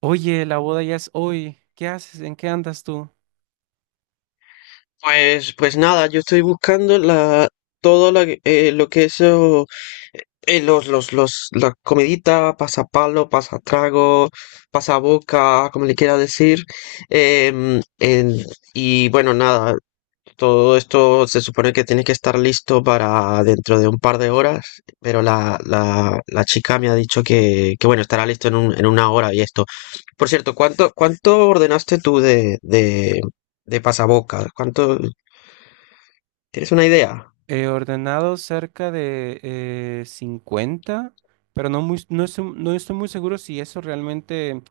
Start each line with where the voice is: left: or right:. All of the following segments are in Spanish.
right: Oye, la boda ya es hoy. ¿Qué haces? ¿En qué andas tú?
left: Pues nada, yo estoy buscando la, todo la lo que es oh, los, las comeditas, pasapalo, pasatrago, pasaboca, como le quiera decir. em, en- y bueno, nada, todo esto se supone que tiene que estar listo para dentro de un par de horas, pero la chica me ha dicho que bueno, estará listo en una hora y esto. Por cierto, ¿cuánto ordenaste tú de pasaboca? ¿Cuánto? ¿Tienes una idea?
right: He ordenado cerca de 50, pero no estoy muy seguro si eso realmente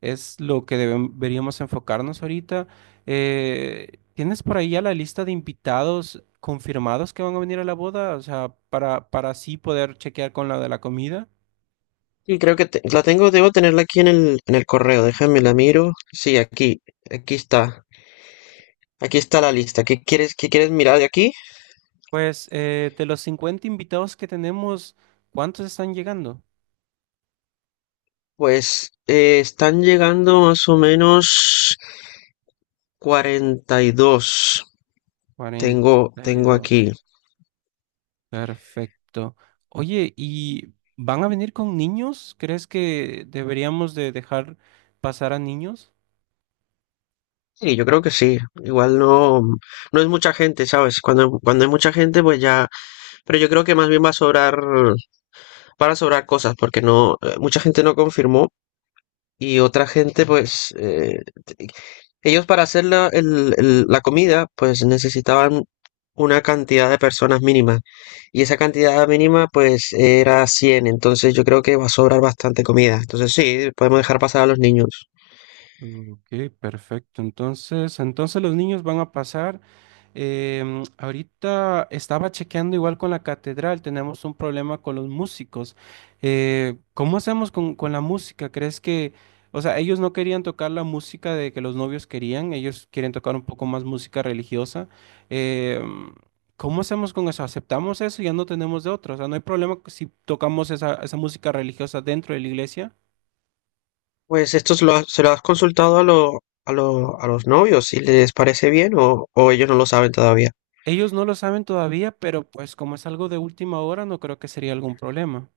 right: es lo que deberíamos enfocarnos ahorita. ¿Tienes por ahí ya la lista de invitados confirmados que van a venir a la boda? O sea, para así poder chequear con la de la comida.
left: Sí, creo que la tengo, debo tenerla aquí en en el correo. Déjame la miro. Sí, aquí está. Aquí está la lista. Qué quieres mirar de aquí?
right: Pues de los 50 invitados que tenemos, ¿cuántos están llegando?
left: Pues están llegando más o menos 42.
right: Cuarenta
left: Tengo,
right: y
left: tengo
right: dos.
left: aquí.
right: Perfecto. Oye, ¿y van a venir con niños? ¿Crees que deberíamos de dejar pasar a niños?
left: Sí, yo creo que sí. Igual no, no es mucha gente, ¿sabes? Cuando hay mucha gente, pues ya. Pero yo creo que más bien va a sobrar, van a sobrar cosas, porque no, mucha gente no confirmó y otra gente, pues, te- ellos para hacer la comida, pues necesitaban una cantidad de personas mínima y esa cantidad mínima, pues, era 100. Entonces yo creo que va a sobrar bastante comida. Entonces sí, podemos dejar pasar a los niños.
right: Ok, perfecto. Entonces, los niños van a pasar. Ahorita estaba chequeando igual con la catedral, tenemos un problema con los músicos. ¿Cómo hacemos con la música? ¿Crees que, o sea, ellos no querían tocar la música de que los novios querían, ellos quieren tocar un poco más música religiosa? Em, ¿Cómo hacemos con eso? ¿Aceptamos eso y ya no tenemos de otra? O sea, no hay problema si tocamos esa música religiosa dentro de la iglesia.
left: Pues esto se lo has consultado a, a los novios, si les parece bien o ellos no lo saben todavía.
right: Ellos no lo saben todavía, pero pues como es algo de última hora, no creo que sería algún problema.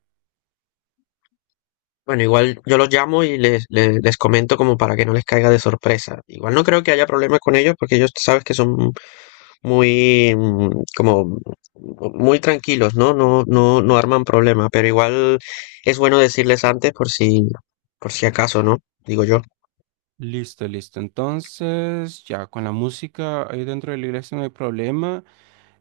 left: Bueno, igual yo los llamo y les comento como para que no les caiga de sorpresa. Igual no creo que haya problemas con ellos porque ellos tú sabes que son muy, como, muy tranquilos, ¿no? No arman problemas, pero igual es bueno decirles antes por si acaso, ¿no? Digo yo.
right: Listo, listo. Entonces, ya con la música ahí dentro de la iglesia no hay problema.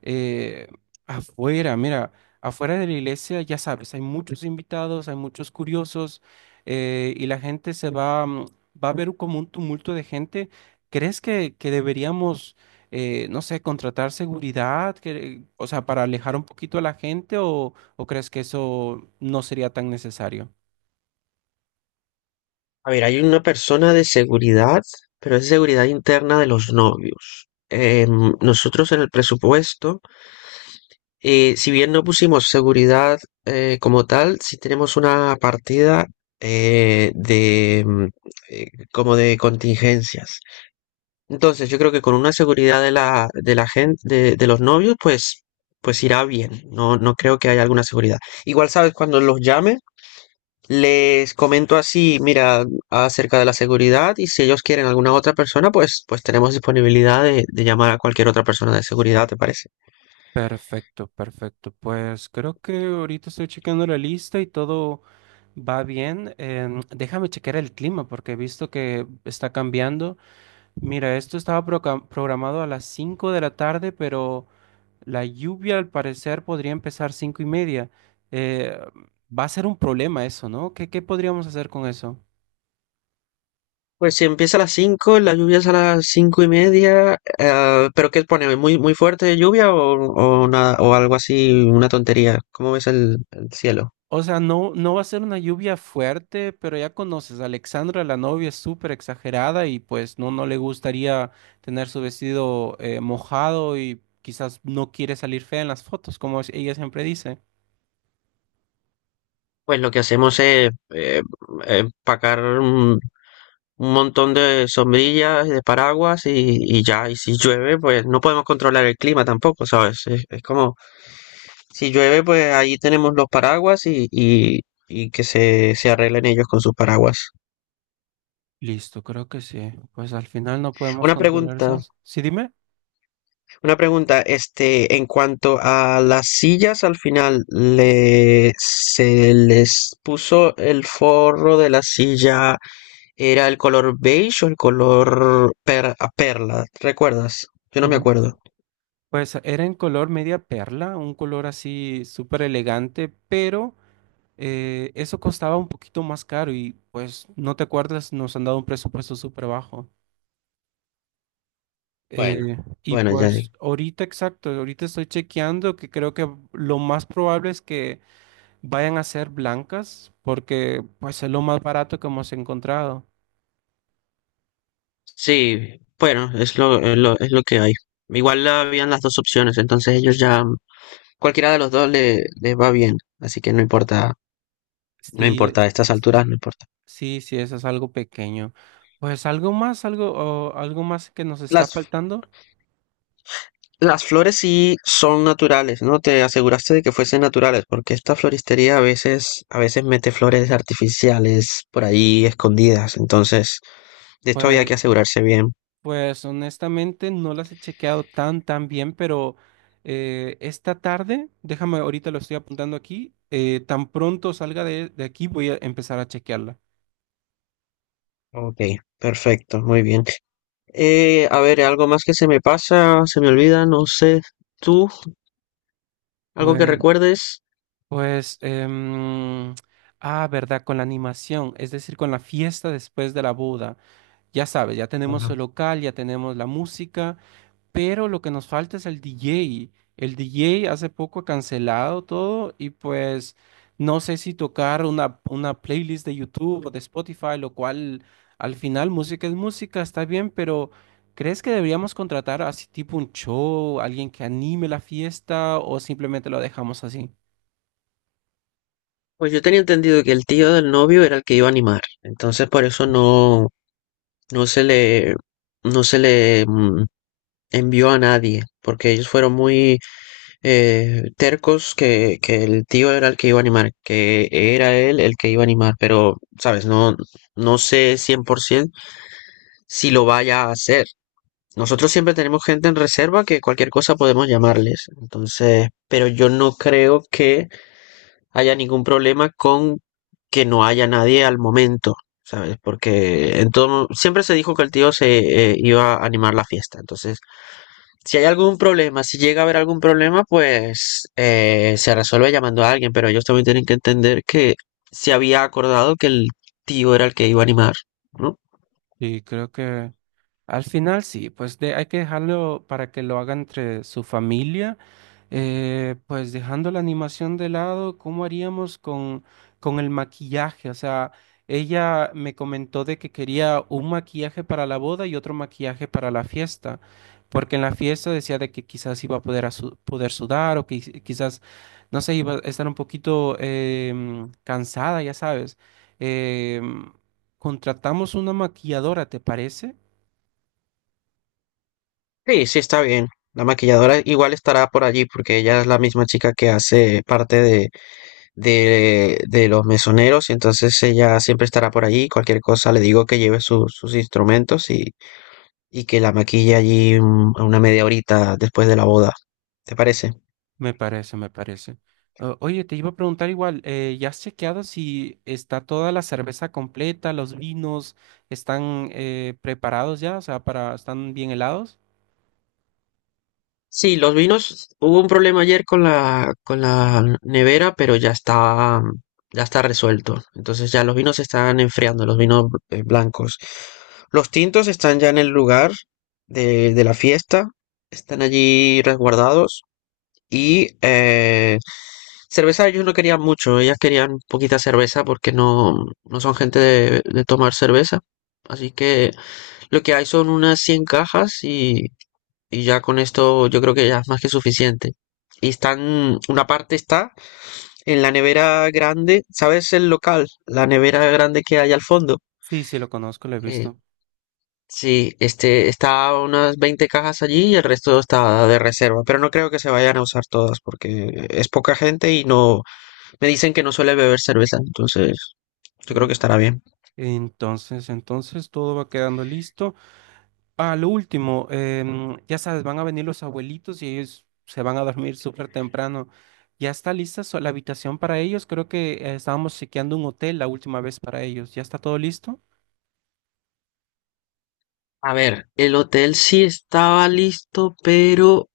right: Eh, Afuera, mira, afuera de la iglesia, ya sabes, hay muchos invitados, hay muchos curiosos y la gente se va, va a ver como un tumulto de gente. ¿Crees que, deberíamos, no sé, contratar seguridad, que, o sea, para alejar un poquito a la gente o crees que eso no sería tan necesario?
left: A ver, hay una persona de seguridad, pero es seguridad interna de los novios. Nosotros en el presupuesto, si bien no pusimos seguridad como tal, sí tenemos una partida eh, de mm, eh, como de contingencias. Entonces, yo creo que con una seguridad de de la gente, de los novios, pues, pues irá bien. No, no creo que haya alguna seguridad. Igual sabes, cuando los llame, les comento así, mira, acerca de la seguridad y si ellos quieren alguna otra persona, pues, pues tenemos disponibilidad de llamar a cualquier otra persona de seguridad, ¿te parece?
right: Perfecto, perfecto. Pues creo que ahorita estoy checando la lista y todo va bien. Déjame checar el clima porque he visto que está cambiando. Mira, esto estaba programado a las 5 de la tarde, pero la lluvia al parecer podría empezar 5 y media. Eh, Va a ser un problema eso, ¿no? ¿Qué, podríamos hacer con eso?
left: Pues si empieza a las 5, la lluvia es a las cinco y media. ¿ ¿Pero qué pone? ¿Muy, muy fuerte lluvia o, nada- o algo así, una tontería? ¿Cómo ves el cielo?
right: O sea, no va a ser una lluvia fuerte, pero ya conoces, Alexandra, la novia, es súper exagerada y pues no le gustaría tener su vestido mojado y quizás no quiere salir fea en las fotos, como ella siempre dice.
left: Pues lo que hacemos es empacar un montón de sombrillas y de paraguas y ya. Y si llueve, pues no podemos controlar el clima tampoco, ¿sabes? Es como, si llueve, pues ahí tenemos los paraguas y que se arreglen ellos con sus paraguas.
right: Listo, creo que sí. Pues al final no podemos
left: Una
right: controlar
left: pregunta,
right: eso. Sí, dime.
left: Una pregunta, este, en cuanto a las sillas, al final se les puso el forro de la silla, ¿era el color beige o el color per- a perla? ¿Recuerdas? Yo no me
right: Mm.
left: acuerdo.
right: Pues era en color media perla, un color así súper elegante, pero eso costaba un poquito más caro y pues no te acuerdas, nos han dado un presupuesto súper bajo.
left: Bueno,
right: Eh, y
left: bueno, ya.
right: pues ahorita exacto, ahorita estoy chequeando que creo que lo más probable es que vayan a ser blancas porque pues es lo más barato que hemos encontrado.
left: Sí, bueno, es lo que hay. Igual habían las dos opciones, entonces ellos ya, cualquiera de los dos les va bien, así que no importa, no
right: Sí,
left: importa, a estas alturas
right: sí,
left: no importa.
right: sí, sí, eso es algo pequeño. Pues algo más, algo, o algo más que nos está
left: Las
right: faltando.
left: Las flores sí son naturales, ¿no? Te aseguraste de que fuesen naturales, porque esta floristería a veces mete flores artificiales por ahí escondidas. Entonces, de esto había
right: Pues,
left: que asegurarse bien.
right: pues honestamente no las he chequeado tan bien, pero esta tarde, déjame, ahorita lo estoy apuntando aquí, tan pronto salga de aquí voy a empezar a chequearla.
left: Ok, perfecto, muy bien. A ver, algo más que se me pasa, se me olvida, no sé. ¿Tú? ¿Algo que
right: Pues,
left: recuerdes?
right: pues, em, Verdad, con la animación, es decir, con la fiesta después de la boda. Ya sabes, ya tenemos
left: Ajá.
right: el local, ya tenemos la música, pero lo que nos falta es el DJ. El DJ hace poco ha cancelado todo y pues no sé si tocar una, playlist de YouTube o de Spotify, lo cual al final música es música, está bien, pero ¿crees que deberíamos contratar así tipo un show, alguien que anime la fiesta o simplemente lo dejamos así?
left: Pues yo tenía entendido que el tío del novio era el que iba a animar, entonces por eso no, No se le, no se le envió a nadie, porque ellos fueron muy tercos que el tío era el que iba a animar, que era él el que iba a animar, pero, sabes, no, no sé 100% si lo vaya a hacer. Nosotros siempre tenemos gente en reserva que cualquier cosa podemos llamarles, entonces, pero yo no creo que haya ningún problema con que no haya nadie al momento, ¿sabes? Porque en todo, siempre se dijo que el tío se iba a animar la fiesta. Entonces, si hay algún problema, si llega a haber algún problema, pues se resuelve llamando a alguien, pero ellos también tienen que entender que se había acordado que el tío era el que iba a animar, ¿no?
right: Y creo que al final sí, pues de, hay que dejarlo para que lo haga entre su familia. Pues dejando la animación de lado, ¿cómo haríamos con, el maquillaje? O sea, ella me comentó de que quería un maquillaje para la boda y otro maquillaje para la fiesta, porque en la fiesta decía de que quizás iba a poder, poder sudar o que quizás, no sé, iba a estar un poquito cansada, ya sabes. Em, Contratamos una maquilladora, ¿te parece?
left: Sí, sí, está bien. La maquilladora igual estará por allí porque ella es la misma chica que hace parte de los mesoneros, y entonces ella siempre estará por allí. Cualquier cosa le digo que lleve sus instrumentos y que la maquille allí un- a una media horita después de la boda. ¿Te parece?
right: Me parece, me parece. Oye, te iba a preguntar igual, ¿ya has chequeado si está toda la cerveza completa, los vinos están preparados ya? O sea, para, ¿están bien helados?
left: Sí, los vinos, hubo un problema ayer con con la nevera, pero ya está resuelto. Entonces ya los vinos se están enfriando, los vinos blancos. Los tintos están ya en el lugar de la fiesta, están allí resguardados. Y cerveza ellos no querían mucho, ellas querían poquita cerveza porque no, no son gente de tomar cerveza. Así que lo que hay son unas 100 cajas y ya con esto yo creo que ya es más que suficiente. Y están, una parte está en la nevera grande, ¿sabes el local? La nevera grande que hay al fondo.
right: Sí, sí, lo conozco, lo he
left: Eh,
right: visto.
left: sí, este, está unas 20 cajas allí y el resto está de reserva. Pero no creo que se vayan a usar todas porque es poca gente y no, me dicen que no suele beber cerveza, entonces yo creo que
right: Mm.
left: estará bien.
right: Entonces, todo va quedando listo. A lo último, ya sabes, van a venir los abuelitos y ellos se van a dormir súper temprano. ¿Ya está lista la habitación para ellos? Creo que estábamos chequeando un hotel la última vez para ellos. ¿Ya está todo listo?
left: A ver, el hotel sí estaba listo, pero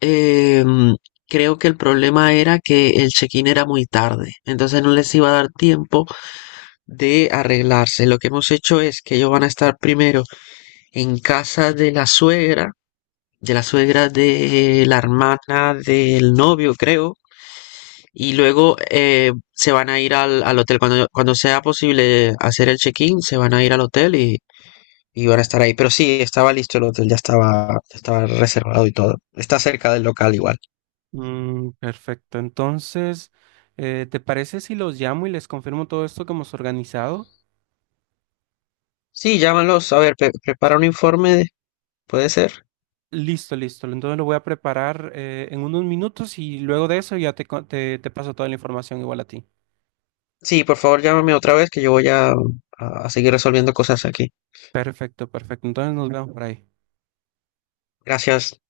left: em, creo que el problema era que el check-in era muy tarde, entonces no les iba a dar tiempo de arreglarse. Lo que hemos hecho es que ellos van a estar primero en casa de la suegra, de la suegra de la hermana del novio, creo, y luego se van a ir al hotel. Cuando sea posible hacer el check-in, se van a ir al hotel y van a estar ahí. Pero sí, estaba listo el hotel, ya estaba reservado y todo. Está cerca del local igual.
right: Mm, perfecto. Entonces, ¿te parece si los llamo y les confirmo todo esto que hemos organizado?
left: Sí, llámalos. A ver, prepara un informe, ¿puede ser?
right: Listo, listo. Entonces lo voy a preparar en unos minutos y luego de eso ya te paso toda la información igual a ti.
left: Sí, por favor, llámame otra vez que yo voy a seguir resolviendo cosas aquí.
right: Perfecto, perfecto. Entonces nos vemos por ahí.
left: Gracias.